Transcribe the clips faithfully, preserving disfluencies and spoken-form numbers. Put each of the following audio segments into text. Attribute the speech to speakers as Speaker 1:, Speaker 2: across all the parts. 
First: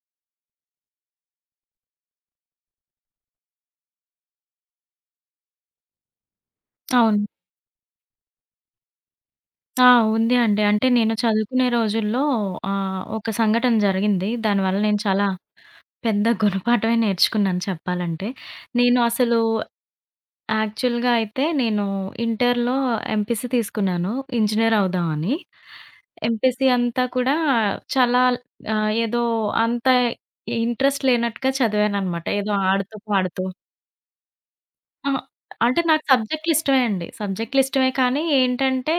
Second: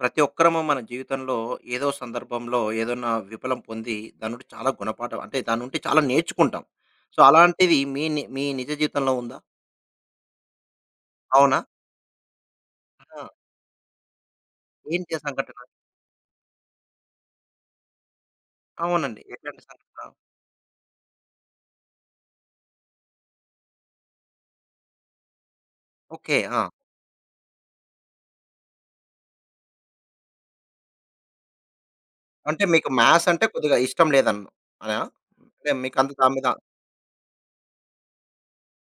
Speaker 1: ప్రతి ఒక్కరము మన జీవితంలో ఏదో సందర్భంలో ఏదైనా విఫలం పొంది దాని నుండి చాలా గుణపాఠం అంటే దాని నుండి చాలా నేర్చుకుంటాం. సో,
Speaker 2: అవును.
Speaker 1: అలాంటిది మీ ని మీ నిజ జీవితంలో ఉందా?
Speaker 2: ఆ! ఉంది అండి. అంటే నేను
Speaker 1: అవునా?
Speaker 2: చదువుకునే రోజుల్లో ఆహ్,
Speaker 1: ఆ!
Speaker 2: ఒక సంఘటన జరిగింది. దానివల్ల నేను
Speaker 1: ఏంటి ఆ
Speaker 2: చాలా
Speaker 1: సంఘటన?
Speaker 2: పెద్ద గుణపాఠమే నేర్చుకున్నాను చెప్పాలంటే. నేను
Speaker 1: అవునండి.
Speaker 2: అసలు
Speaker 1: ఎట్లాంటి సంఘటన?
Speaker 2: యాక్చువల్‌గా అయితే నేను ఇంటర్‌లో ఎంపీసీ తీసుకున్నాను. ఇంజినీర్ అవుదాం అని.
Speaker 1: ఓకే. ఆ!
Speaker 2: ఎంపీసీ అంతా కూడా చాలా ఆహ్, ఏదో అంత ఇంట్రెస్ట్ లేనట్టుగా చదివాననమాట. ఏదో
Speaker 1: అంటే మీకు
Speaker 2: ఆడుతూ
Speaker 1: మ్యాథ్స్
Speaker 2: పాడుతూ.
Speaker 1: అంటే కొద్దిగా ఇష్టం లేదన్ అనా?
Speaker 2: అహా!
Speaker 1: అంటే
Speaker 2: అంటే
Speaker 1: మీకు
Speaker 2: నాకు
Speaker 1: అంత దాని మీద
Speaker 2: సబ్జెక్టులు ఇష్టమే అండి. సబ్జెక్టులు ఇష్టమే కానీ ఏంటంటే,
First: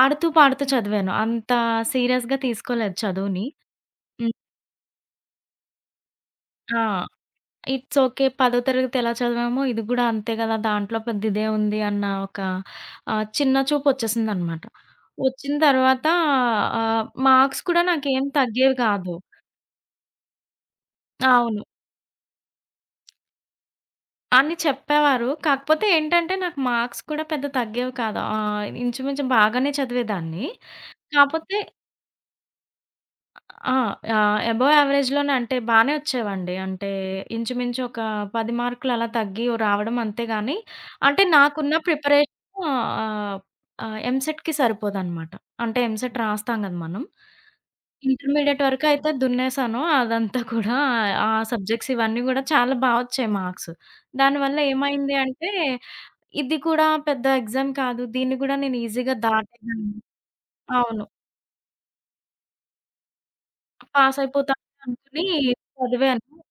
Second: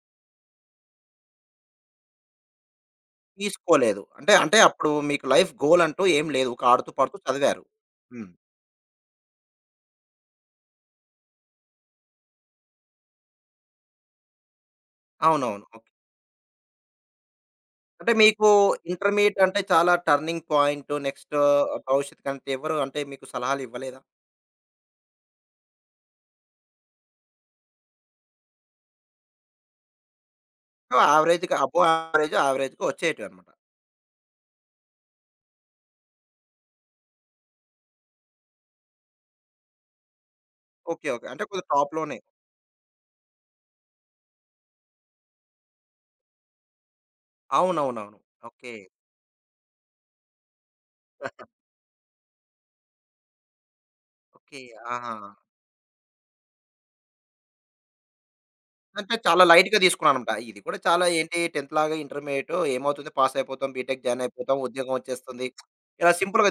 Speaker 2: ఆడుతూ పాడుతూ చదివాను. అంత సీరియస్‌గా తీసుకోలేదు చదువుని.
Speaker 1: తీసుకోలేదు. అంటే
Speaker 2: హ్మ్.
Speaker 1: అంటే అప్పుడు మీకు లైఫ్ గోల్ అంటూ ఏం లేదు. ఒక
Speaker 2: ఆ!
Speaker 1: ఆడుతూ పాడుతూ చదివారు.
Speaker 2: It's okay.
Speaker 1: హ్మ్.
Speaker 2: 10థ్ తరగతి ఎలా చదివామో ఇది గూడా అంతే గదా! దాంట్లో పెద్ద ఇదే ఉంది అన్న ఒక ఆహ్, చిన్న చూపు వచ్చేసిందనమాట. వచ్చిన
Speaker 1: అవునవును. ఓకే.
Speaker 2: తర్వాత ఆహ్, మార్క్స్ కూడా
Speaker 1: అంటే
Speaker 2: నాకేం
Speaker 1: మీకు
Speaker 2: తగ్గేవి కాదు.
Speaker 1: ఇంటర్మీడియేట్ అంటే చాలా టర్నింగ్ పాయింట్. నెక్స్ట్
Speaker 2: అవును.
Speaker 1: భవిష్యత్తుకి అంటే ఎవరు అంటే మీకు సలహాలు ఇవ్వలేదా?
Speaker 2: అని చెప్పేవారు. కాకపోతే ఏంటంటే, నాకు మార్క్స్ కూడా పెద్ద తగ్గేవి కాదు. ఆహ్, ఇంచుమించు బాగానే చదివేదాన్ని.
Speaker 1: సో, యావరేజ్‌గా
Speaker 2: కాపోతే
Speaker 1: అబోవ్ యావరేజ్, యావరేజ్‌గా వచ్చేటివన్నమాట.
Speaker 2: ఆ! ఆహ్, అబోవ్ యావరేజ్‌లోనే అంటే బానే వచ్చేవండి. అంటే ఇంచుమించు ఒక పది మార్కులు అలా తగ్గి రావడం అంతే గాని,
Speaker 1: ఓకే.
Speaker 2: అంటే
Speaker 1: ఓకే. అంటే కొద్దిగా
Speaker 2: నాకున్న
Speaker 1: టాప్‌లోనే.
Speaker 2: ప్రిపరేషన్ ఆహ్, ఆహ్, ఎంసెట్‌కి సరిపోదనమాట. అంటే ఎంసెట్ రాస్తాం కదా మనం.
Speaker 1: అవునవునవును.
Speaker 2: Intermediate
Speaker 1: okay.
Speaker 2: వరకు అయితే దున్నేసాను. అదంతా కూడా ఆ సబ్జెక్ట్స్ ఇవన్నీ కూడా చాలా బా వచ్చాయి మార్క్స్. దానివల్ల
Speaker 1: ఓకే. ఆహా!
Speaker 2: ఏమైంది అంటే, ఇది కూడా పెద్ద ఎగ్జామ్ కాదు. దీన్ని కూడా నేను
Speaker 1: అంటే
Speaker 2: ఈజీగా
Speaker 1: చాలా లైట్‌గా
Speaker 2: దాటేదాన్ని.
Speaker 1: తీసుకున్నారన్నమాట. ఇది కూడా
Speaker 2: అవును.
Speaker 1: చాలా ఏంటి 10థ్ లాగా ఇంటర్మీడియేట్ ఏమవుతుంది పాస్ అయిపోతాం, బీటెక్
Speaker 2: పాస్
Speaker 1: జాయిన్ అయిపోతాం,
Speaker 2: అయిపోతాను
Speaker 1: ఉద్యోగం
Speaker 2: అనుకుని
Speaker 1: వచ్చేస్తుంది. ఇలా
Speaker 2: చదివాను.
Speaker 1: సింపుల్‌గా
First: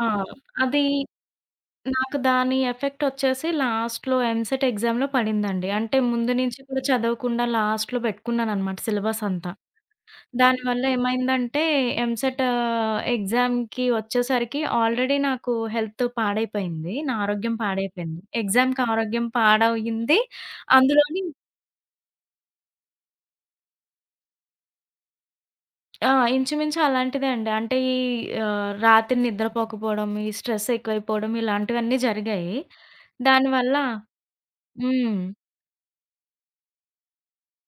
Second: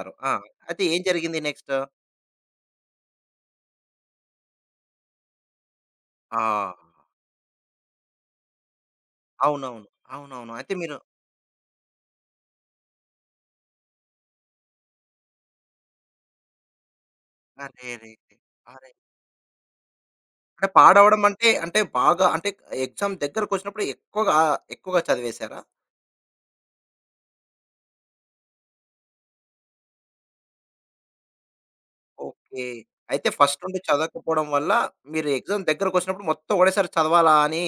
Speaker 2: ఆ!
Speaker 1: ఆ! అయితే
Speaker 2: అది
Speaker 1: ఏం జరిగింది నెక్స్ట్?
Speaker 2: నాకు దాని ఎఫెక్ట్ వచ్చేసి లాస్ట్‌లో ఎంసెట్ ఎగ్జామ్‌లో పడిందండి. అంటే ముందు నుంచి
Speaker 1: ఆ!
Speaker 2: కూడా చదవకుండా లాస్ట్‌లో పెట్టుకున్నాననమాట సిలబస్ అంతా.
Speaker 1: అవునవును. అవునవును. అయితే
Speaker 2: దానివల్ల
Speaker 1: మీరు
Speaker 2: ఏమైందంటే ఎంసెట్ ఆహ్, ఎగ్జామ్‌కి వచ్చేసరికి ఆల్రెడీ నాకు హెల్త్ పాడైపోయింది. నా ఆరోగ్యం
Speaker 1: అరెరెరే!
Speaker 2: పాడైపోయింది. ఎగ్జామ్‌కి
Speaker 1: అరె!
Speaker 2: ఆరోగ్యం పాడయింది.
Speaker 1: అంటే పాడవడం
Speaker 2: అందులోని
Speaker 1: అంటే, అంటే బాగా అంటే ఎగ్జామ్ దగ్గరకొచ్చినప్పుడు ఎక్కువగా ఎక్కువగా చదివేశారా?
Speaker 2: ఆ! ఇంచుమించు అలాంటిదే అండి. అంటే ఈ ఆహ్, రాత్రి నిద్రపోకపోవడం, ఈ స్ట్రెస్ ఎక్కువైపోవడం ఇలాంటివన్నీ జరిగాయి.
Speaker 1: ఓకే. అయితే ఫస్ట్
Speaker 2: దానివల్ల
Speaker 1: నుండి చదవకపోవడం వల్ల
Speaker 2: హ్మ్.
Speaker 1: మీరు ఎగ్జామ్ దగ్గరకొచ్చినప్పుడు మొత్తం ఒకటేసారి చదవాలా అని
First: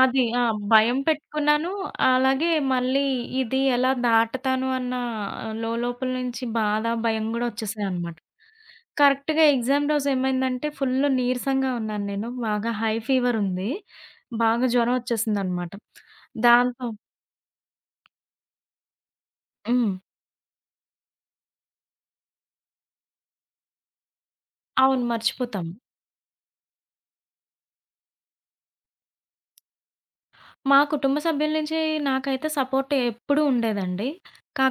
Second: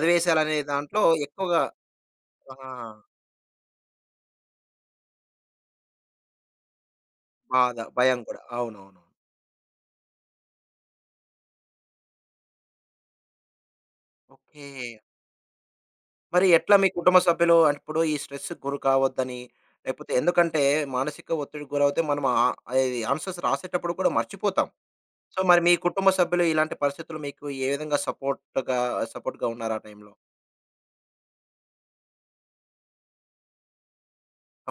Speaker 2: అది. ఆ! భయం
Speaker 1: దాంట్లో ఎక్కువగా
Speaker 2: పెట్టుకున్నాను. అలాగే
Speaker 1: ఆ!
Speaker 2: మళ్ళీ ఇది ఎలా దాటతాను అన్న లోలోపల నుంచి బాధ, భయం గూడా
Speaker 1: బాధ,
Speaker 2: ఒచ్చేసాయన్నమాట.
Speaker 1: భయం కూడా. అవునవును.
Speaker 2: కరెక్ట్‌గా ఎగ్జామ్ రోజు ఏమైందంటే ఫుల్ నీరసంగా ఉన్నాను నేను. బాగా హై ఫీవర్ ఉంది. బాగా
Speaker 1: ఓకే.
Speaker 2: జ్వరం ఒచ్చేసిందన్నమాట.
Speaker 1: మరి ఎట్లా
Speaker 2: దాంతో
Speaker 1: మీ కుటుంబ సభ్యులు అంటే ఇప్పుడు ఈ స్ట్రెస్‌కి గురి కావద్దని
Speaker 2: హ్మ్.
Speaker 1: లేకపోతే ఎందుకంటే మానసిక ఒత్తిడికి గురవుతే మనం ఆహ్, ఇది ఆన్సర్స్ రాసేటప్పుడు కూడా మర్చిపోతాం.
Speaker 2: అవును.
Speaker 1: సో, మరి
Speaker 2: మర్చిపోతాం.
Speaker 1: మీ కుటుంబ సభ్యులు ఇలాంటి పరిస్థితులు మీకు ఏ విధంగా సపోర్ట్‌గా సపోర్ట్‌గా ఉన్నారు ఆ టైంలో?
Speaker 2: మా కుటుంబ సభ్యుల నుంచి నాకైతే సపోర్ట్ ఎప్పుడూ ఉండేదండి.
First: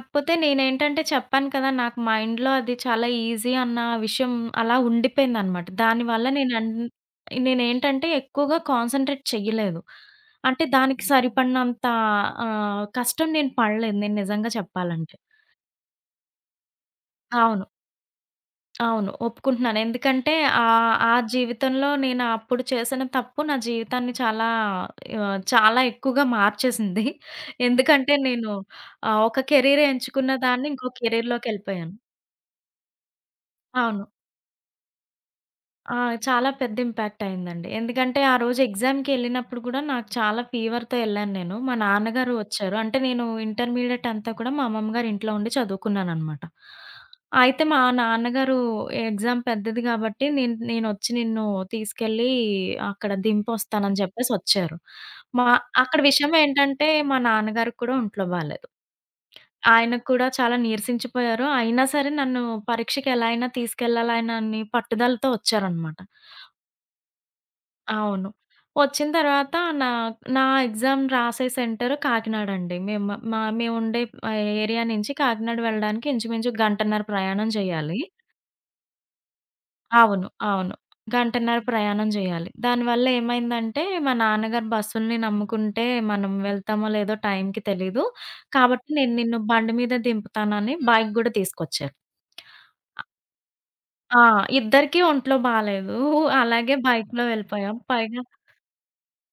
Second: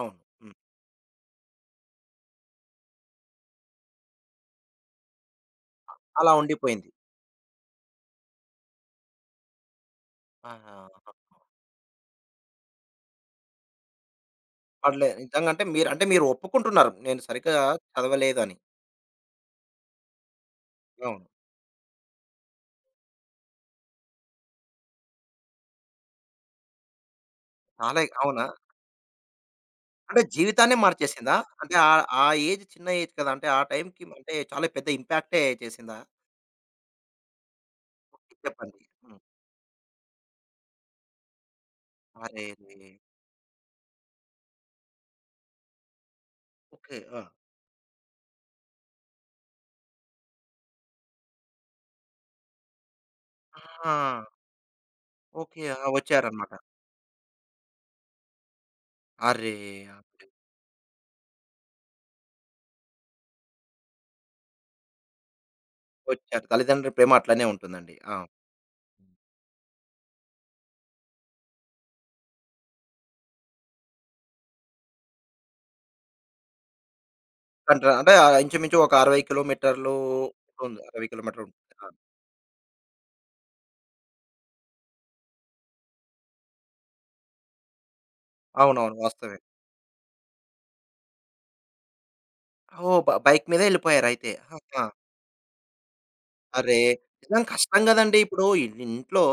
Speaker 1: అవును. హ్మ్.
Speaker 2: నేనేంటంటే చెప్పాను కదా! నాకు మైండ్‌లో అది చాలా ఈజీ అన్న విషయం అలా ఉండిపోయిందనమాట. దానివల్ల
Speaker 1: అలా
Speaker 2: నేను అన్
Speaker 1: ఉండిపోయింది.
Speaker 2: నేనేంటంటే ఎక్కువగా కాన్సంట్రేట్ చెయ్యలేదు. అంటే
Speaker 1: ఆహా!
Speaker 2: దానికి సరిపడినంత ఆహ్, కష్టం నేను పడలేదు నేను నిజంగా
Speaker 1: పర్లేదు.
Speaker 2: చెప్పాలంటే.
Speaker 1: నిజంగా అంటే మీరు అంటే మీరు ఒప్పుకుంటున్నారు. నేను సరిగ్గా
Speaker 2: అవును.
Speaker 1: చదవలేదని.
Speaker 2: అవును. ఒప్పుకుంటున్నాను. ఎందుకంటే ఆహ్, ఆ
Speaker 1: అవును.
Speaker 2: జీవితంలో నేను అప్పుడు చేసిన తప్పు నా జీవితాన్ని చాలా ఆహ్, చాలా ఎక్కువగా మార్చేసింది.
Speaker 1: చాలా
Speaker 2: ఎందుకంటే
Speaker 1: అవునా?
Speaker 2: నేను ఆహ్, ఒక కెరీర్
Speaker 1: అంటే
Speaker 2: ఎంచుకున్న దాన్ని
Speaker 1: జీవితాన్నే
Speaker 2: ఇంకో
Speaker 1: మార్చేసిందా? అంటే
Speaker 2: కెరీర్‌లోకెళ్ళిపోయాను.
Speaker 1: ఆహ్, ఆ ఏజ్ చిన్న ఏజ్ కదా! అంటే ఆ టైంకి
Speaker 2: అవును.
Speaker 1: అంటే చాలా పెద్ద ఇంపాక్టే
Speaker 2: ఆ!
Speaker 1: చేసిందా?
Speaker 2: చాలా పెద్ద ఇంపాక్ట్ అయిందండి. ఎందుకంటే
Speaker 1: ఓకే.
Speaker 2: ఆ రోజు
Speaker 1: చెప్పండి. హ్మ్.
Speaker 2: ఎగ్జామ్‌కెళ్ళినప్పుడు గూడా నాకు చాలా ఫీవర్‌తో ఎళ్ళాను నేను. మా నాన్నగారు వచ్చారు.
Speaker 1: అరెరే!
Speaker 2: అంటే నేను ఇంటర్మీడియేట్ అంతా కూడా మా అమ్మమ్మ గారి ఇంట్లో ఉండి చదువుకున్నాననమాట.
Speaker 1: ఓకే. ఆ!
Speaker 2: అయితే మా నాన్నగారు ఎగ్జామ్ పెద్దది గాబట్టి నేను నేనొచ్చి నిన్ను తీసుకెళ్ళి అక్కడ
Speaker 1: ఆ!
Speaker 2: దింపొస్తానని జెప్పేసి వచ్చారు. మా
Speaker 1: ఓకే. ఆ!
Speaker 2: అక్కడ విషయం
Speaker 1: వచ్చారన్నమాట.
Speaker 2: ఏంటంటే మా నాన్నగారికి కూడా ఒంట్లో బాలేదు.
Speaker 1: అర్రే!
Speaker 2: ఆయనకు
Speaker 1: అర్రే!
Speaker 2: కూడా చాలా నీరసించిపోయారు. అయినా సరే నన్ను పరీక్షకి ఎలా అయినా తీసుకెళ్ళాలనని పట్టుదలతో వచ్చారనమాట.
Speaker 1: వచ్చారు. తల్లిదండ్రుల ప్రేమ అట్లనే ఉంటుందండి. ఆ!
Speaker 2: అవును. వచ్చిన తర్వాత నా నా ఎగ్జామ్ రాసే సెంటర్ కాకినాడండి. మేము మా మేముండే ఆహ్, ఏరియా నుంచి కాకినాడ వెళ్ళడానికి ఇంచుమించు గంటన్నర ప్రయాణం
Speaker 1: అంటే
Speaker 2: చేయాలి.
Speaker 1: అంటే ఆహ్, ఇంచుమించు ఒక అరవై కిలోమీటర్లు
Speaker 2: అవును. అవును.
Speaker 1: ఉంటుంది. అరవై కిలోమీటర్లు
Speaker 2: గంటన్నర
Speaker 1: ఉంటుంది. ఆ!
Speaker 2: ప్రయాణం చేయాలి. దానివల్ల ఏమైందంటే, మా నాన్నగారు బస్సుల్ని నమ్ముకుంటే మనం వెళ్తామో లేదో టైంకి తెలీదు. కాబట్టి
Speaker 1: అవునవును.
Speaker 2: నేను
Speaker 1: వాస్తవమే.
Speaker 2: నిన్ను బండి మీద దింపుతానని బైక్ గూడా తీసుకొచ్చారు.
Speaker 1: ఓహ్! బ బైక్ మీదే
Speaker 2: ఆ!
Speaker 1: ఎళ్ళిపోయారయితే. ఆహా!
Speaker 2: ఇద్దరికీ ఒంట్లో బాలేదు. అలాగే
Speaker 1: అరే!
Speaker 2: బైక్‌లో
Speaker 1: నిజం
Speaker 2: వెళ్ళిపోయాం.
Speaker 1: కష్టం గదండీ!
Speaker 2: పైగా
Speaker 1: ఇప్పుడు ఇన్ ఇంట్లో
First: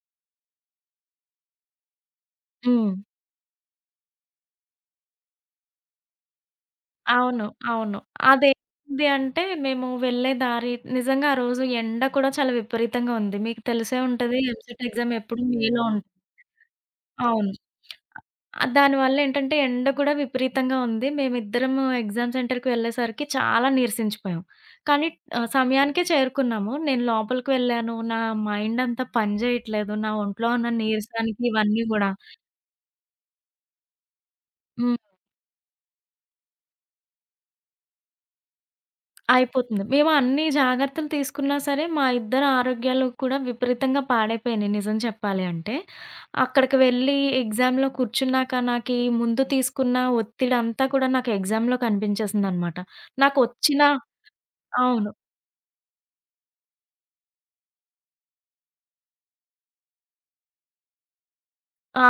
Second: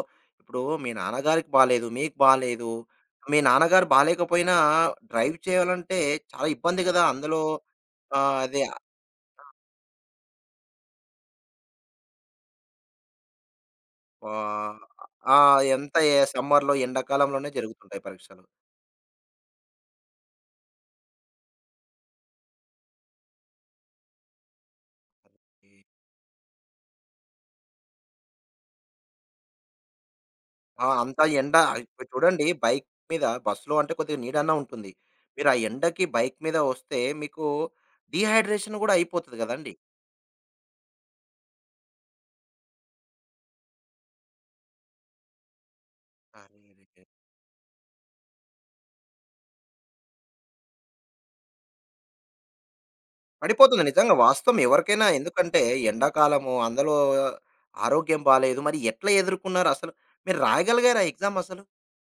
Speaker 1: ఇప్పుడు మీ నాన్నగారికి బాలేదు, మీకు బాలేదు.
Speaker 2: హ్మ్.
Speaker 1: మీ నాన్నగారు బాలేకపోయినా డ్రైవ్ చేయాలంటే చాలా ఇబ్బంది గదా! అందులో
Speaker 2: అవును. అవును.
Speaker 1: ఆహ్, అదే
Speaker 2: అదేమైంది అంటే మేము వెళ్ళే దారి నిజంగా ఆ రోజు ఎండ కూడా చాలా విపరీతంగా ఉంది. మీకు తెలిసే ఉంటది
Speaker 1: ఆహ్,
Speaker 2: ఎంసెట్ ఎగ్జామ్
Speaker 1: ఆ!
Speaker 2: ఎప్పుడు మేలో
Speaker 1: ఎంత ఏ
Speaker 2: ఉంటుంది.
Speaker 1: సమ్మర్‌లో, ఎండాకాలంలోనే
Speaker 2: అవును.
Speaker 1: జరుగుతుంటాయి పరీక్షలు.
Speaker 2: ఆహ్, దానివల్ల ఏంటంటే ఎండ కూడా విపరీతంగా ఉంది. మేమిద్దరము ఎగ్జామ్ సెంటర్‌కి వెళ్ళేసరికి చాలా నీరసించిపోయాం. కానీ ఆహ్, సమయానికే చేరుకున్నాము. నేను లోపలికి వెళ్ళాను. నా మైండ్ అంతా పని చేయట్లేదు. నా ఒంట్లో ఉన్న
Speaker 1: ఆ! అంతా
Speaker 2: నీరసానికి
Speaker 1: ఎండ
Speaker 2: ఇవన్నీ
Speaker 1: ఇప్పుడు
Speaker 2: గూడా.
Speaker 1: చూడండి బైక్ మీద బస్‌లో అంటే కొద్దిగా నీడన్నా ఉంటుంది.
Speaker 2: హ్మ్.
Speaker 1: మీరు ఆ ఎండకి బైక్ మీద వస్తే మీకు డీహైడ్రేషన్ గూడా అయిపోతది గదండీ!
Speaker 2: అయిపోతుంది. మేము అన్ని జాగ్రత్తలు తీసుకున్నా సరే, మా ఇద్దరి ఆరోగ్యాలు కూడా విపరీతంగా పాడైపోయినాయి నిజం చెప్పాలి అంటే. అక్కడికి
Speaker 1: అరెరే!
Speaker 2: వెళ్ళి ఎగ్జామ్‌లో కూర్చున్నాక నాకీ ముందు తీసుకున్న ఒత్తిడంతా కూడా నాకు ఎగ్జామ్‌లో కనిపించేసిందనమాట. నాకు వచ్చిన
Speaker 1: పడిపోతుంది నిజంగా వాస్తవం ఎవరికైనా.
Speaker 2: అవును.
Speaker 1: ఎందుకంటే ఎండాకాలము అందులో ఆరోగ్యం బాలేదు. మరి ఎట్లా ఎదుర్కున్నారు అసలు? మీరు రాయగలిగారా ఎగ్జామ్ అసలు?
Speaker 2: ఆ!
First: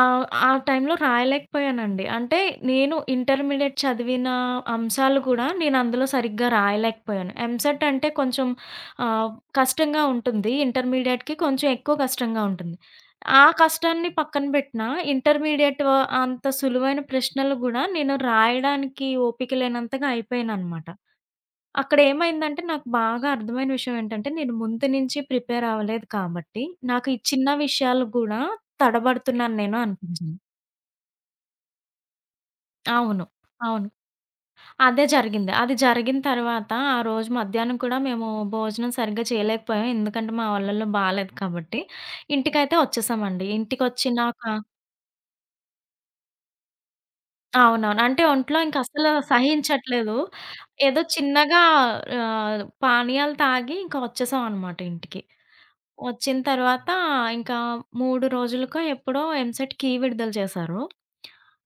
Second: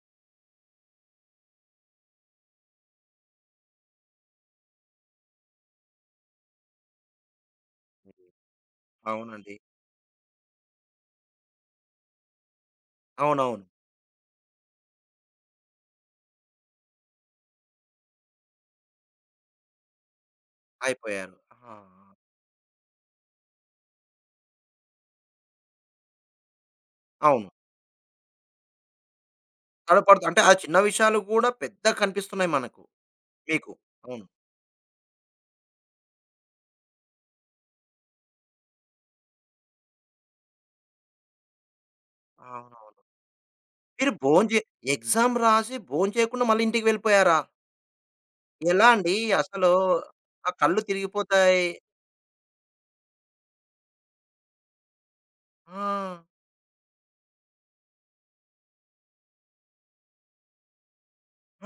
Speaker 2: ఆ టైంలో రాయలేకపోయానండి. అంటే నేను ఇంటర్మీడియేట్ చదివిన అంశాలు కూడా నేను అందులో సరిగ్గా రాయలేకపోయాను. ఎంసెట్ అంటే
Speaker 1: హ్మ్.
Speaker 2: కొంచెం ఆహ్,
Speaker 1: అవునండి.
Speaker 2: కష్టంగా ఉంటుంది. ఇంటర్మీడియేట్‌కి కొంచెం ఎక్కువ కష్టంగా ఉంటుంది. ఆ
Speaker 1: అవునవును.
Speaker 2: కష్టాన్ని పక్కన పెట్టినా ఇంటర్మీడియేట్ అంత సులువైన ప్రశ్నలు గూడా నేను రాయడానికి ఓపిక లేనంతగా అయిపోయాననమాట.
Speaker 1: అయిపోయారు. ఆ!
Speaker 2: అక్కడేమైందంటే, నాకు బాగా అర్థమైన విషయం ఏంటంటే, నేను ముందు నుంచి ప్రిపేర్ అవ్వలేదు కాబట్టి, నాకు ఈ చిన్న
Speaker 1: అవును.
Speaker 2: విషయాలు గూడా తడబడుతున్నాను నేను
Speaker 1: తడపడుతు
Speaker 2: అనిపించింది.
Speaker 1: అంటే ఆ చిన్న విషయాలు గూడా పెద్దగా కనిపిస్తున్నాయి మనకు.
Speaker 2: అవును.
Speaker 1: మీకు.
Speaker 2: అవును.
Speaker 1: అవును.
Speaker 2: అదే జరిగింది. అది జరిగిన తర్వాత, ఆ రోజు మధ్యాహ్నం కూడా మేము భోజనం సరిగ్గా చేయలేకపోయాం. ఎందుకంటే, మా వళ్ళల్లో బాలేదు కాబట్టి. ఇంటికైతే
Speaker 1: అవునవును.
Speaker 2: ఒచ్చేసామండి.
Speaker 1: మీరు
Speaker 2: ఇంటికొచ్చినాక
Speaker 1: భోంచే ఎగ్జామ్ రాసి భోంచేయకుండా మళ్ళీ ఇంటికి వెళ్ళిపోయారా?
Speaker 2: అవునవును. అంటే ఒంట్లో
Speaker 1: ఎలా
Speaker 2: ఇంకస్సలు
Speaker 1: అండి? అసలు
Speaker 2: సహించట్లేదు.
Speaker 1: ఆ కళ్ళు
Speaker 2: ఏదో చిన్నగా
Speaker 1: తిరిగిపోతాయి.
Speaker 2: ఆహ్, పానీయాలు తాగి, ఇంక ఒచ్చేసామనమాట ఇంటికి.
Speaker 1: ఆ!
Speaker 2: వచ్చిన తర్వాత ఇంకా మూడు రోజులకో ఎప్పుడో ఎంసెట్ కీ విడుదల చేశారు.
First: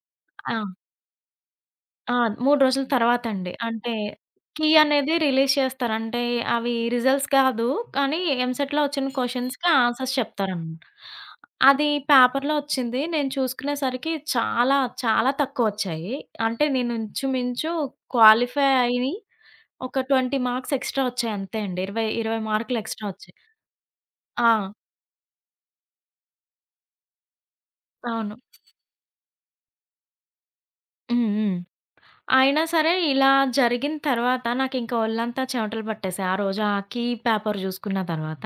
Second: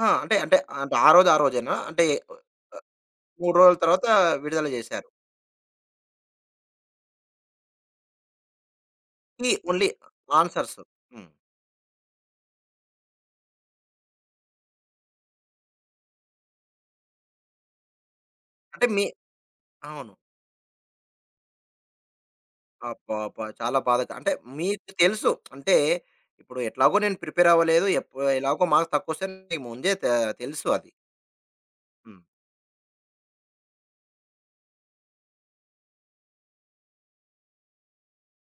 Speaker 1: ఆ! అంటే
Speaker 2: ఆ!
Speaker 1: అంటే అంటే ఆ రోజు ఆ రోజేనా? అంటే
Speaker 2: ఆ! మూడు రోజుల తర్వాతండి.
Speaker 1: మూడు రోజుల
Speaker 2: అంటే
Speaker 1: తర్వాత విడుదల
Speaker 2: కీ
Speaker 1: జేశారు.
Speaker 2: అనేది రిలీజ్ చేస్తారు. అంటే అవి రిజల్ట్స్ కాదు. కానీ ఎంసెట్‌లో వచ్చిన
Speaker 1: ఈ
Speaker 2: క్వెషన్స్‌కి
Speaker 1: ఓన్లీ
Speaker 2: ఆన్సర్స్
Speaker 1: ఆన్సర్స్.
Speaker 2: చెప్తారనమాట.
Speaker 1: హ్మ్.
Speaker 2: అది పేపర్‌లో వచ్చింది. నేను చూసుకునేసరికి చాలా, చాలా తక్కువొచ్చాయి. అంటే నేను ఇంచుమించు క్వాలిఫై
Speaker 1: అంటే మీ
Speaker 2: అయ్యి ఒక
Speaker 1: అవును.
Speaker 2: ఇరవై మార్క్స్ ఎక్స్‌ట్రా వచ్చాయి అంతే అండి. 20, 20 మార్కులు ఎక్స్‌ట్రా వచ్చాయి.
Speaker 1: అబ్బబ్బా! చాలా బాధాకరం. అంటే
Speaker 2: ఆ!
Speaker 1: మీకు తెలుసు. అంటే ఇప్పుడు ఎట్లాగో నేను ప్రిపేర్ అవ్వలేదు. ఎప్
Speaker 2: అవును.
Speaker 1: ఎలాగో మార్క్స్ తక్కువొస్తాయని మీకు ముందే తే తెలుసు అది.
Speaker 2: హ్మ్. హ్మ్.
Speaker 1: హ్మ్.
Speaker 2: అయినా సరే ఇలా జరిగిన తర్వాత నాకింక ఒళ్ళంతా చెమటలు పట్టేసాయి. ఆ రోజు ఆకీ పేపర్ జూసుకున్న తర్వాత.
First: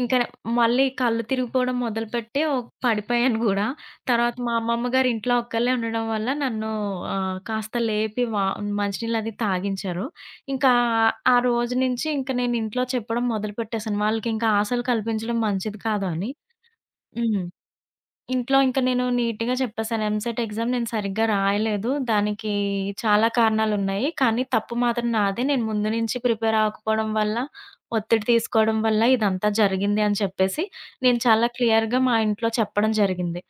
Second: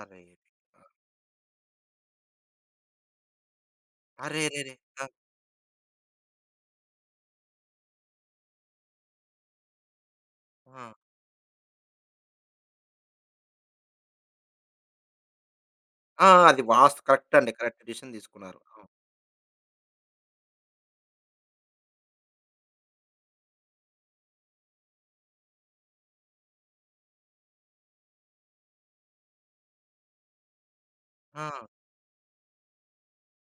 Speaker 2: ఇంక మళ్ళీ కళ్ళు తిరిగిపోవడం మొదలుపెట్టి ఓ పడిపోయాను గూడా. తర్వాత మా
Speaker 1: అరెరెరే!
Speaker 2: అమ్మమ్మ
Speaker 1: ఆ!
Speaker 2: గారు ఇంట్లో ఒక్కళ్ళే ఉండడం వల్ల నన్ను ఆహ్, కాస్త లేపి వా మంచినీళ్ళది తాగించారు. ఇంకా
Speaker 1: ఆ!
Speaker 2: ఆ ఆ రోజు నుంచి ఇంక నేను ఇంట్లో చెప్పడం మొదలుపెట్టేసాను. వాళ్ళకింక ఆశలు కల్పించడం మంచిది కాదు
Speaker 1: ఆ!
Speaker 2: అని.
Speaker 1: అది వాస్త్ కరెక్ట్
Speaker 2: హ్మ్.
Speaker 1: అండి. కరెక్ట్ డిసిషన్ తీసుకున్నారు.
Speaker 2: ఇంట్లో ఇంక
Speaker 1: అవును.
Speaker 2: నేను నీట్‌గా చెప్పేసాను. ఎంసెట్ ఎగ్జామ్ నేను సరిగ్గా రాయలేదు. దానికి చాలా కారణాలున్నాయి. కానీ తప్పు మాత్రం నాదే. నేను ముందు నుంచి ప్రిపేర్ అవ్వకపోవడం వల్ల, ఒత్తిడి తీసుకోవడం వల్ల ఇదంతా జరిగింది అని చెప్పేసి నేను చాలా
Speaker 1: ఆ!
Speaker 2: క్లియర్‌గా మా ఇంట్లో చెప్పడం జరిగింది.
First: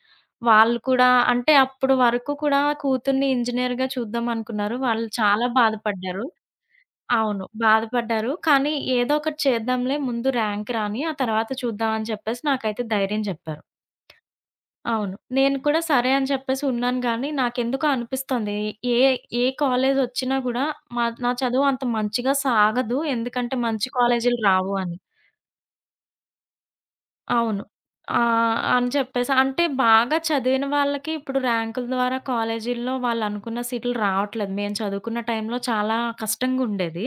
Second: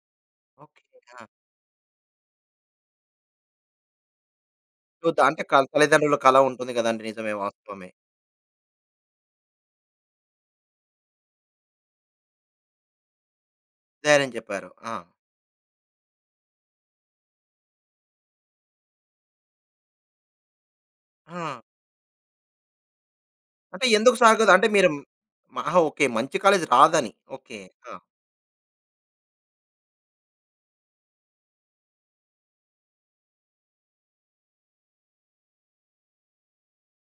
Speaker 2: వాళ్ళు
Speaker 1: ఓకే.
Speaker 2: కూడా
Speaker 1: ఆ!
Speaker 2: అంటే అప్పుడు వరకు కూడా కూతుర్ని ఇంజినీర్‌గా చూద్దాం అనుకున్నారు.
Speaker 1: సో,
Speaker 2: వాళ్ళు
Speaker 1: ద అంటే
Speaker 2: చాలా
Speaker 1: కల్ తల్లిదండ్రుల
Speaker 2: బాధపడ్డారు.
Speaker 1: కల ఉంటుంది కదండీ! నిజమే
Speaker 2: అవును.
Speaker 1: వాస్తవమే.
Speaker 2: బాధపడ్డారు. కానీ ఏదో ఒకటి చేద్దాంలే ముందు ర్యాంక్ రాని ఆ తర్వాత చూద్దాం అని చెప్పేసి నాకైతే ధైర్యం చెప్పారు.
Speaker 1: ధైర్యం చెప్పారు. ఆ!
Speaker 2: అవును. నేను కూడా సరే అని చెప్పేసి ఉన్నాను గానీ, నాకెందుకో అనిపిస్తుంది. ఏ ఏ కాలేజొచ్చినా గూడా మా నా
Speaker 1: ఆ!
Speaker 2: చదువు అంత మంచిగా సాగదు. ఎందుకంటే
Speaker 1: అంటే
Speaker 2: మంచి
Speaker 1: ఎందుకు
Speaker 2: కాలేజీలు
Speaker 1: సాగదు? అంటే
Speaker 2: రావు
Speaker 1: మీరు
Speaker 2: అని.
Speaker 1: ఆహా! ఓకే. మంచి కాలేజ్ రాదని. ఓకే.
Speaker 2: అవును.
Speaker 1: ఆ!
Speaker 2: ఆహ్, అని చెప్పేసి అంటే బాగా చదివిన వాళ్ళకి ఇప్పుడు ర్యాంకుల ద్వారా కాలేజీల్లో వాళ్ళనుకున్న సీట్లు రావట్లేదు. మేము చదువుకున్న టైంలో చాలా కష్టంగుండేది.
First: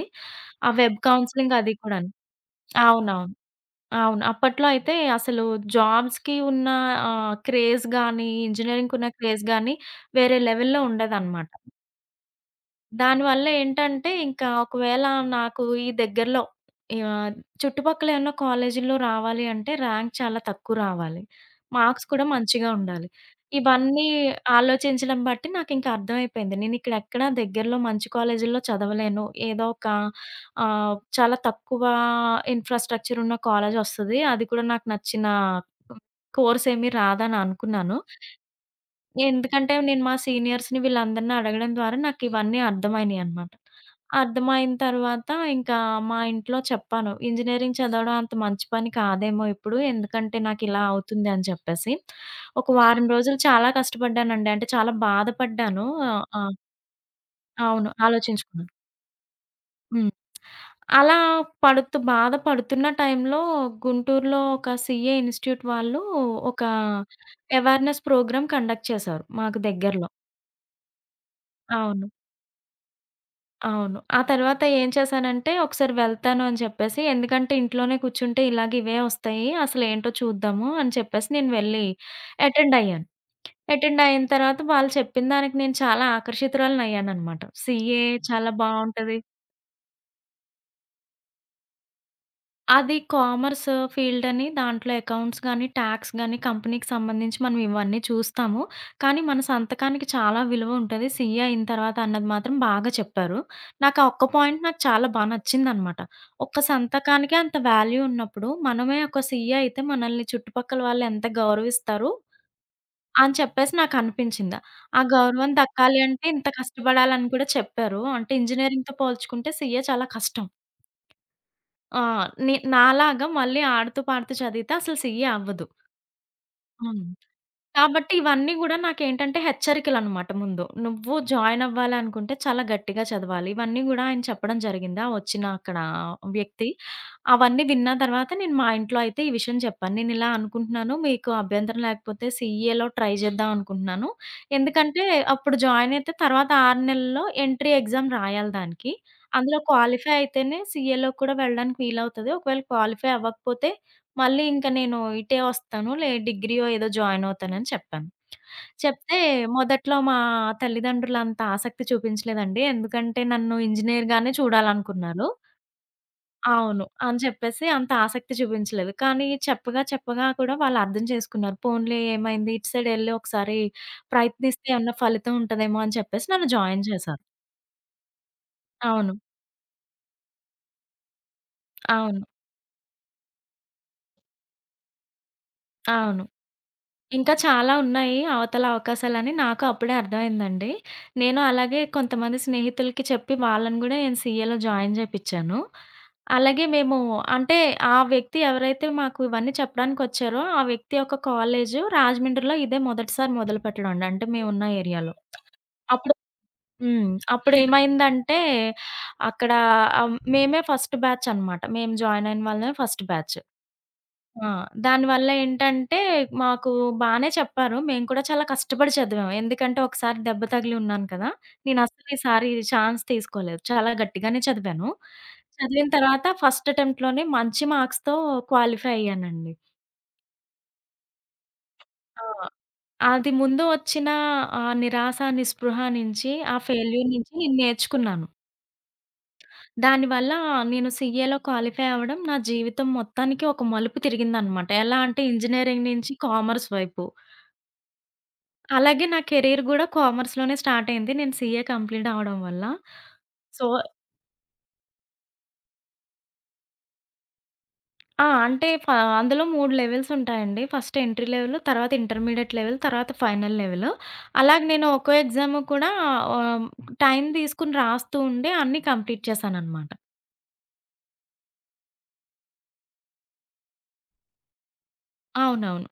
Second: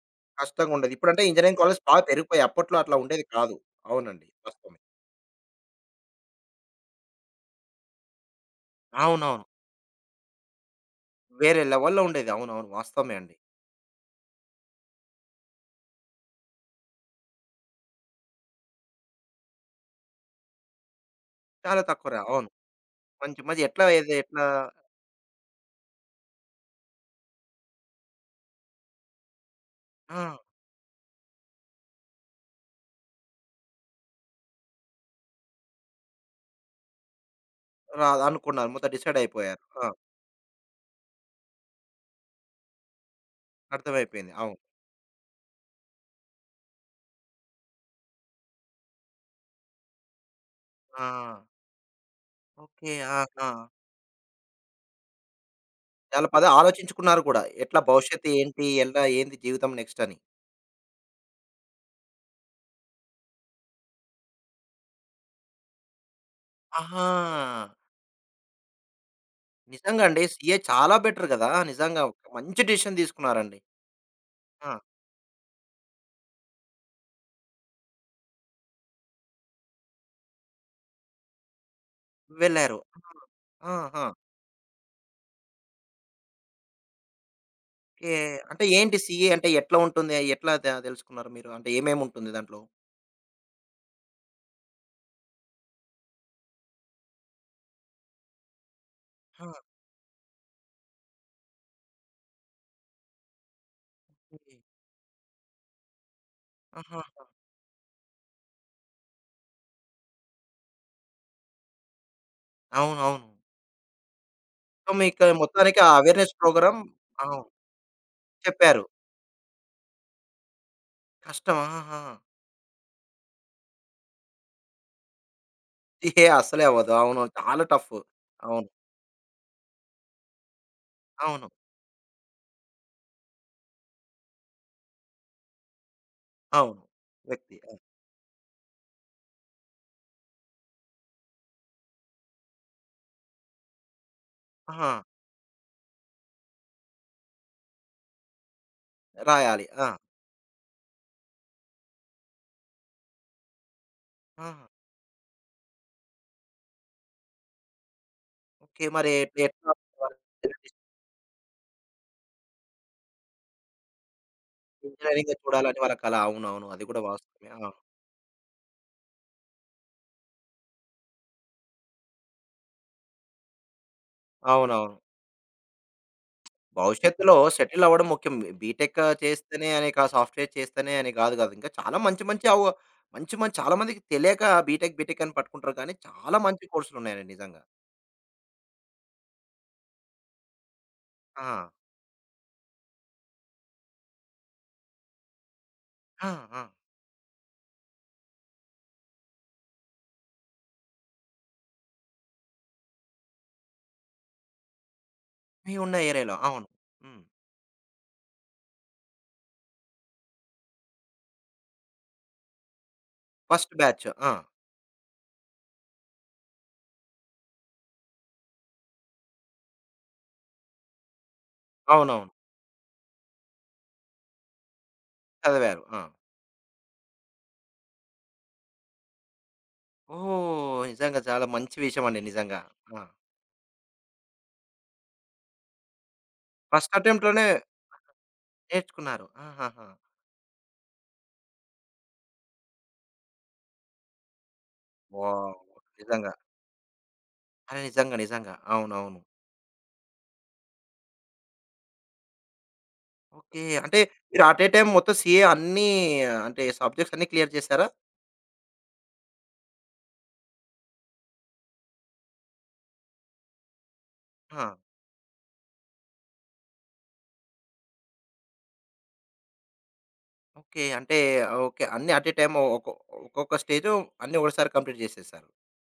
Speaker 2: ఆ
Speaker 1: కష్టంగా ఉండేది.
Speaker 2: వెబ్
Speaker 1: ఇప్పుడంటే
Speaker 2: కౌన్సెలింగ్
Speaker 1: ఇంజినీరింగ్
Speaker 2: అది
Speaker 1: కాలేజ్ బాగా
Speaker 2: కూడాను.
Speaker 1: పెరిగిపోయాయి. అప్పట్లో అట్లా ఉండేది
Speaker 2: అవునవును.
Speaker 1: కాదు.
Speaker 2: అవును.
Speaker 1: అవునండి.
Speaker 2: అప్పట్లో
Speaker 1: వాస్తవమే.
Speaker 2: అయితే అసలు జాబ్స్‌కి ఉన్న ఆహ్, క్రేజ్ గాని, ఇంజినీరింగ్‌కున్న
Speaker 1: అవునవును.
Speaker 2: క్రేజ్ గాని వేరే లెవెల్‌లో ఉండేదనమాట.
Speaker 1: వేరే లెవెల్‌లో ఉండేది. అవునవును. వాస్తవమే అండి.
Speaker 2: దానివల్ల ఏంటంటే, ఇంకా ఒకవేళ నాకు ఈ దగ్గరలో ఆహ్, చుట్టుపక్కల ఏమన్నా కాలేజీల్లో రావాలి అంటే ర్యాంక్ చాలా తక్కువ రావాలి.
Speaker 1: చాలా
Speaker 2: మార్క్స్
Speaker 1: తక్కువ రా
Speaker 2: కూడా
Speaker 1: అవును.
Speaker 2: మంచిగా ఉండాలి.
Speaker 1: మంచి మంచి ఎట్లా
Speaker 2: ఇవన్నీ
Speaker 1: ఏది ఎట్లా
Speaker 2: ఆలోచించడం బట్టి నాకింకా అర్థమైపోయింది. నేనిక్కడెక్కడ దగ్గరలో మంచి కాలేజీల్లో చదవలేను. ఏదో ఒక
Speaker 1: ఆ!
Speaker 2: ఆహ్, చాలా తక్కువ ఇన్‌ఫ్రాస్ట్రక్చర్ ఉన్న కాలేజొస్తది. అది కూడా నాకు నచ్చిన కోర్స్ ఏమీ రాదని అనుకున్నాను.
Speaker 1: రాదనుకున్నారు. మొత్తం డిసైడ్ అయిపోయారు.
Speaker 2: ఎందుకంటే
Speaker 1: ఆ!
Speaker 2: నేను మా సీనియర్స్‌ని వీళ్ళందరిని అడగడం ద్వారా నాకివన్నీ అర్థమైనియనమాట.
Speaker 1: అర్థమైపోయింది. అవును.
Speaker 2: అర్థమైన తర్వాత ఇంకా మా ఇంట్లో చెప్పాను. ఇంజినీరింగ్ చదవడం అంత మంచి పని కాదేమో ఇప్పుడు. ఎందుకంటే నాకిలా
Speaker 1: ఆ!
Speaker 2: అవుతుంది అని చెప్పేసి. ఒక
Speaker 1: ఓకే.
Speaker 2: వారం రోజులు
Speaker 1: ఆహా!
Speaker 2: చాలా కష్టపడ్డానండి. అంటే చాలా బాధపడ్డాను. ఆహ్,
Speaker 1: చాలా పద
Speaker 2: ఆ!
Speaker 1: ఆలోచించుకున్నారు కూడా. ఎట్లా
Speaker 2: అవును.
Speaker 1: భవిష్యత్తు ఏంటి?
Speaker 2: ఆలోచించుకున్నాను.
Speaker 1: ఎలా ఏంది జీవితం నెక్స్ట్
Speaker 2: హ్మ్.
Speaker 1: అని.
Speaker 2: అలా పడుతూ బాధ పడుతున్న టైంలో గుంటూరులో ఒక సీఏ ఇన్‌స్టిట్యూట్ వాళ్ళు ఒక
Speaker 1: ఆహా!
Speaker 2: అవేర్‌నెస్ ప్రోగ్రామ్ కండక్ట్ చేశారు మాకు
Speaker 1: నిజంగా
Speaker 2: దగ్గరలో.
Speaker 1: అండి. సీఏ చాలా బెటర్ గదా! నిజంగా
Speaker 2: అవును.
Speaker 1: ఒక మంచి డిసిషన్ తీసుకున్నారండి.
Speaker 2: అవును. ఆ తర్వాత
Speaker 1: ఆ!
Speaker 2: ఏం చేశానంటే ఒకసారి వెళ్తాను అని చెప్పేసి, ఎందుకంటే ఇంట్లోనే కూర్చుంటే ఇలాగ ఇవే వస్తాయి. అసలేంటో చూద్దాము అని చెప్పేసి నేను వెళ్ళి అటెండ్
Speaker 1: వెళ్లారు.
Speaker 2: అయ్యాను.
Speaker 1: ఆ!
Speaker 2: అటెండ్
Speaker 1: ఆహా!
Speaker 2: అయిన తర్వాత వాళ్ళు చెప్పిన దానికి నేను చాలా ఆకర్షితురాలినయ్యాననమాట. CA
Speaker 1: okay.
Speaker 2: చాలా
Speaker 1: అంటే ఏంటి
Speaker 2: బావుంటది.
Speaker 1: సీఏ అంటే ఎట్లా ఉంటుంది? ఎట్లా తే తెలుసుకున్నారు మీరు? అంటే ఏమేమి ఉంటుంది దాంట్లో?
Speaker 2: అది కామర్స్ ఫీల్డని దాంట్లో అకౌంట్స్ గానీ, టాక్స్ గానీ, కంపెనీకి సంబంధించి మనం ఇవన్నీ చూస్తాము. కానీ మన
Speaker 1: ఆ!
Speaker 2: సంతకానికి చాలా విలువ ఉంటది. సీఏ అయిన తర్వాత అన్నది మాత్రం బాగా చెప్పారు. నాకా ఒక్క
Speaker 1: ఓకే.
Speaker 2: పాయింట్ నాకు చాలా బా నచ్చిందనమాట. ఒక్క
Speaker 1: ఆహా!
Speaker 2: సంతకానికే అంత వాల్యూ ఉన్నప్పుడు, మనమే ఒక సీఏ అయితే మనల్ని చుట్టుపక్కల వాళ్ళెంత గౌరవిస్తారు
Speaker 1: అవునవును.
Speaker 2: అని చెప్పేసి నాకనిపించింది.
Speaker 1: సో,
Speaker 2: ఆ
Speaker 1: మీకు
Speaker 2: గౌరవం
Speaker 1: మొత్తానికి ఆ
Speaker 2: దక్కాలి అంటే
Speaker 1: అవేర్‌నెస్
Speaker 2: ఇంత
Speaker 1: ప్రోగ్రామ్
Speaker 2: కష్టపడాలని
Speaker 1: అవును.
Speaker 2: కూడా చెప్పారు. అంటే
Speaker 1: చెప్పారు.
Speaker 2: ఇంజినీరింగ్‌తో పోల్చుకుంటే సీఏ చాలా కష్టం.
Speaker 1: కష్టం. ఆహాహా!
Speaker 2: ఆ! నే నాలాగా మళ్ళీ ఆడుతూ పాడుతూ చదివితే అసలు సీఏ అవ్వదు.
Speaker 1: సీఏ అస్సలే అవ్వదు.
Speaker 2: హ్మ్.
Speaker 1: అవును. చాలా టఫ్.
Speaker 2: కాబట్టి ఇవన్నీ
Speaker 1: అవును.
Speaker 2: గూడా నాకేంటంటే హెచ్చరికలనమాట ముందు. నువ్వు
Speaker 1: అవును.
Speaker 2: జాయిన్ అవ్వాలి అనుకుంటే చాలా గట్టిగా చదవాలి. ఇవన్నీ గూడా ఆయన చెప్పడం జరిగింది. ఆ వచ్చిన అక్కడ వ్యక్తి.
Speaker 1: అవును. వ్యక్తి.
Speaker 2: అవన్నీ
Speaker 1: ఆ!
Speaker 2: విన్న తర్వాత నేను మా ఇంట్లో అయితే ఈ విషయం చెప్పాను. "నేనిలా అనుకుంటున్నాను. మీకు అభ్యంతరం లేకపోతే సీఏలో ట్రై చేద్దాం అనుకుంటున్నాను.
Speaker 1: ఆహా!
Speaker 2: ఎందుకంటే అప్పుడు జాయిన్ అయితే తర్వాత ఆరు నెలల్లో ఎంట్రీ ఎగ్జామ్ రాయాలి దానికి. అందులో
Speaker 1: రాయాలి. ఆ!
Speaker 2: క్వాలిఫై అయితేనే సీఏలోకి కూడా వెళ్ళడానికి వీలవుతది. ఒకవేళ క్వాలిఫై అవ్వకపోతే మళ్ళీ
Speaker 1: ఆహా!
Speaker 2: ఇంక నేను ఇటే వస్తాను. లే డిగ్రీయో ఏదో జాయిన్ అవుతానని చెప్పాను.
Speaker 1: ఓకే. మరి
Speaker 2: చెప్తే
Speaker 1: ఎట్ ఎట్లా
Speaker 2: మొదట్లో మా తల్లిదండ్రులంత ఆసక్తి చూపించలేదండి. ఎందుకంటే నన్ను ఇంజినీర్‌గానే చూడాలనుకున్నారు.
Speaker 1: ఇంజినీరింగే చూడాలని వాళ్ళ కల. అవునవును. అది
Speaker 2: అవును.
Speaker 1: కూడా
Speaker 2: అని
Speaker 1: వాస్తవమే.
Speaker 2: చెప్పేసి
Speaker 1: ఆ!
Speaker 2: అంత ఆసక్తి చూపించలేదు. కానీ చెప్పగా చెప్పగా కూడా వాళ్ళు అర్థం చేసుకున్నారు. పోన్లే ఏమైంది ఇటు సైడ్ ఎళ్లి ఒకసారి ప్రయత్నిస్తే ఏమన్నా
Speaker 1: అవునవును.
Speaker 2: ఫలితం ఉంటదేమో అని చెప్పేసి నన్ను జాయిన్ చేశారు.
Speaker 1: భవిష్యత్తులో సెటిల్ అవ్వడం ముఖ్యం. బీటెక్
Speaker 2: అవును.
Speaker 1: చేస్తేనే అని కా సాఫ్ట్‌వేర్ చేస్తేనే అని కాదు కదా! ఇంకా చాలా
Speaker 2: అవును.
Speaker 1: మంచి మంచి అవ మంచి మంచి చాలా మందికి తెలియక బీటెక్, బీటెక్ అని పట్టుకుంటారు కానీ
Speaker 2: అవును.
Speaker 1: చాలా మంచి కోర్సులు ఉన్నాయండి
Speaker 2: ఇంకా
Speaker 1: నిజంగా.
Speaker 2: చాలా ఉన్నాయి అవతల అవకాశాలని నాకు అప్పుడే అర్థమైందండి. నేను
Speaker 1: ఆ!
Speaker 2: అలాగే కొంతమంది స్నేహితులకి చెప్పి వాళ్ళని గూడా నేను సీఏలో జాయిన్ జేపిచ్చాను.
Speaker 1: ఆ! ఆ!
Speaker 2: అలాగే మేము అంటే ఆ వ్యక్తి ఎవరైతే మాకు ఇవన్నీ చెప్పడానికొచ్చారో, ఆ వ్యక్తి యొక్క కాలేజు రాజమండ్రిలో ఇదే మొదటిసారి మొదలుపెట్టడం అండి. అంటే మేమున్న ఏరియాలో.
Speaker 1: మీ ఉన్న
Speaker 2: అప్పుడు
Speaker 1: ఏరియాలో. అవును.
Speaker 2: హ్మ్.
Speaker 1: హ్మ్.
Speaker 2: అప్పుడేమైందంటే అక్కడ ఆహ్, మేమే ఫస్ట్ బ్యాచ్ అనమాట. మేము జాయిన్ అయిన వాళ్ళమే ఫస్ట్ బ్యాచ్.
Speaker 1: First batch. ఆ!
Speaker 2: ఆ! దానివల్ల ఏంటంటే, మాకు బానే చెప్పారు. మేము కూడా చాలా కష్టపడి చదివాం. ఎందుకంటే, ఒకసారి దెబ్బ తగిలి ఉన్నాను కదా! నేనస్సలు
Speaker 1: అవునవును.
Speaker 2: ఈసారి ఛాన్స్ తీసుకోలేదు. చాలా గట్టిగానే చదివాను.
Speaker 1: చదివారు.
Speaker 2: చదివిన
Speaker 1: ఆ!
Speaker 2: తర్వాత ఫస్ట్ అటెంప్ట్‌లోనే మంచి మార్క్స్‌తో క్వాలిఫై అయ్యానండి.
Speaker 1: ఓహ్! నిజంగా చాలా మంచి విషయమండి
Speaker 2: ఆ!
Speaker 1: నిజంగా. ఆ!
Speaker 2: అది ముందు వచ్చిన ఆ నిరాశ, నిస్పృహ నుంచి, ఆ
Speaker 1: ఫస్ట్
Speaker 2: ఫెయిల్యూర్ నుంచి
Speaker 1: అటెంప్ట్‌లోనే
Speaker 2: నేను నేర్చుకున్నాను.
Speaker 1: నేర్చుకున్నారు. ఆహాహా!
Speaker 2: దానివల్ల నేను సీఏలో క్వాలిఫై అవ్వడం నా జీవితం మొత్తానికి ఒక మలుపు తిరిగిందనమాట. ఎలా అంటే,
Speaker 1: వావ్!
Speaker 2: ఇంజినీరింగ్ నుంచి
Speaker 1: నిజంగా.
Speaker 2: కామర్స్ వైపు.
Speaker 1: అరే! నిజంగా, నిజంగా.
Speaker 2: అలాగే నా
Speaker 1: అవునవును.
Speaker 2: కెరీర్ గూడా కామర్స్‌లోనే స్టార్ట్ అయింది. నేను సీఏ కంప్లీట్ అవ్వడం వల్ల.
Speaker 1: ఓకే.
Speaker 2: సో
Speaker 1: అంటే మీరు అట్ ఎ టైమ్ మొత్తం సీఏ అన్నీ అంటే సబ్జెక్ట్స్ అన్నీ క్లియర్ చేసారా?
Speaker 2: ఆ! అంటే ఫ అందులో మూడు లెవెల్స్ ఉంటాయండి. ఫస్ట్ ఎంట్రీ లెవెల్, తర్వాత ఇంటర్మీడియేట్ లెవెల్, తర్వాత ఫైనల్ లెవెల్. అలాగే
Speaker 1: ఆ!
Speaker 2: నేను ఒక్కో ఎగ్జామ్ కూడా ఆహ్, టైం తీసుకొని రాస్తూ ఉండి అన్నీ కంప్లీట్ చేశాననమాట.
Speaker 1: ఓకే. అంటే ఓకే. అన్నీ అట్ ఎ టైమ్ ఒకొ ఒక్కొక్క స్టేజు అన్నీ ఒకసారి కంప్లీట్ చేసేసారు.
Speaker 2: అవునవును.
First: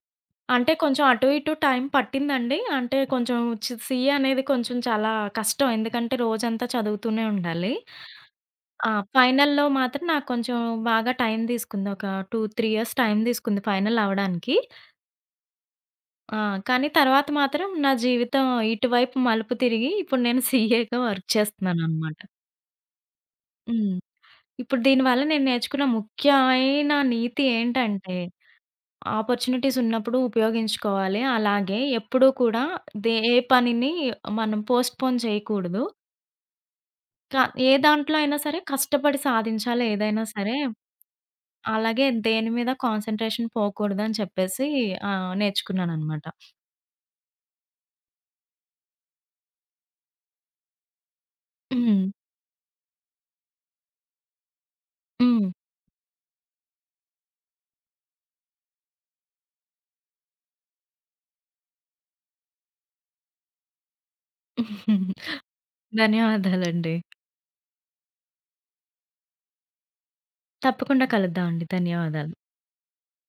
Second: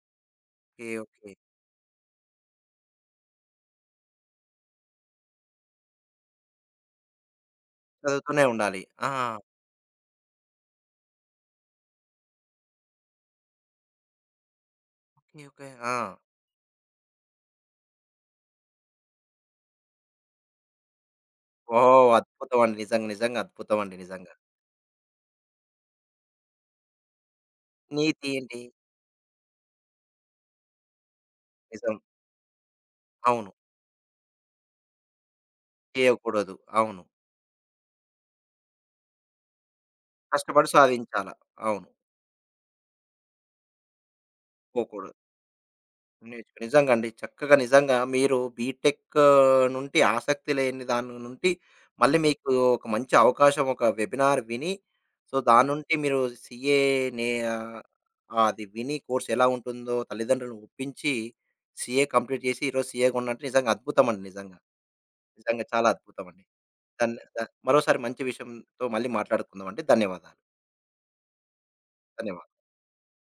Speaker 2: అంటే
Speaker 1: ఓకే.
Speaker 2: కొంచెం అటు
Speaker 1: ఓకే.
Speaker 2: ఇటు టైం పట్టిందండి. అంటే కొంచెం చి సీఏ అనేది కొంచెం చాలా కష్టం. ఎందుకంటే రోజంతా చదువుతూనే ఉండాలి.
Speaker 1: చదువుతూనే ఉండాలి.
Speaker 2: ఆ!
Speaker 1: ఆ!
Speaker 2: ఫైనల్‌లో మాత్రం నాకు కొంచెం బాగా టైం తీసుకుంది. ఒక రెండు, మూడు ఇయర్స్ టైం తీసుకుంది ఫైనల్ అవ్వడానికి.
Speaker 1: ఓకే. ఓకే. ఆ!
Speaker 2: ఆ! కానీ తర్వాత మాత్రం నా జీవితం ఇటువైపు మలుపు తిరిగి ఇప్పుడు నేను సీఏగా వర్క్
Speaker 1: ఓహ్!
Speaker 2: చేస్తున్నాననమాట.
Speaker 1: అద్భుతం అండి. నిజంగా, నిజంగా అద్భుతం
Speaker 2: హ్మ్.
Speaker 1: అండి నిజంగా.
Speaker 2: ఇప్పుడు దీనివల్ల నేను నేర్చుకున్న ముఖ్యమైన నీతి ఏంటంటే,
Speaker 1: నీతి ఏంటి?
Speaker 2: ఆపర్చునిటీస్ ఉన్నప్పుడు ఉపయోగించుకోవాలి. అలాగే
Speaker 1: నిజం.
Speaker 2: ఎప్పుడూ కూడా దే ఏ
Speaker 1: అవును.
Speaker 2: పనిని మనం పోస్ట్‌పోన్ చేయకూడదు.
Speaker 1: చేయకూడదు. అవును.
Speaker 2: క ఏ దాంట్లో అయినా సరే కష్టపడి సాధించాలి ఏదైనా సరే.
Speaker 1: కష్టపడి సాధించాల. అవును.
Speaker 2: అలాగే దేని మీద కాన్సంట్రేషన్ పోకూడదని చెప్పేసి
Speaker 1: పోకూడదు.
Speaker 2: ఆహ్, నేర్చుకున్నాననమాట.
Speaker 1: నేర్చుకో నిజంగా అండి. చక్కగా నిజంగా మీరు బీటెక్ నుండి ఆసక్తి లేని దాని నుండి
Speaker 2: హ్మ్.
Speaker 1: మళ్ళీ మీకు ఒక మంచి అవకాశం ఒక వెబినార్ విని, సో,
Speaker 2: హ్మ్.
Speaker 1: దాని నుండి మీరు సీఏ నే ఆహ్, అది విని కోర్స్ ఎలా ఉంటుందో తల్లిదండ్రులను ఒప్పించి సీఏ కంప్లీట్ చేసి ఈరోజు సీఏగా ఉన్నంటే నిజంగా అద్భుతం అండి నిజంగా. నిజంగా చాలా అద్భుతం అండి.
Speaker 2: ధన్యవాదాలండి.
Speaker 1: ధన్య ధ మరోసారి మంచి విషయంతో మళ్ళీ మాట్లాడుకుందాం అండి. ధన్యవాదాలు.
Speaker 2: తప్పకుండా కలుద్దామండి. ధన్యవాదాలు.
Speaker 1: ధన్యవాదాలు.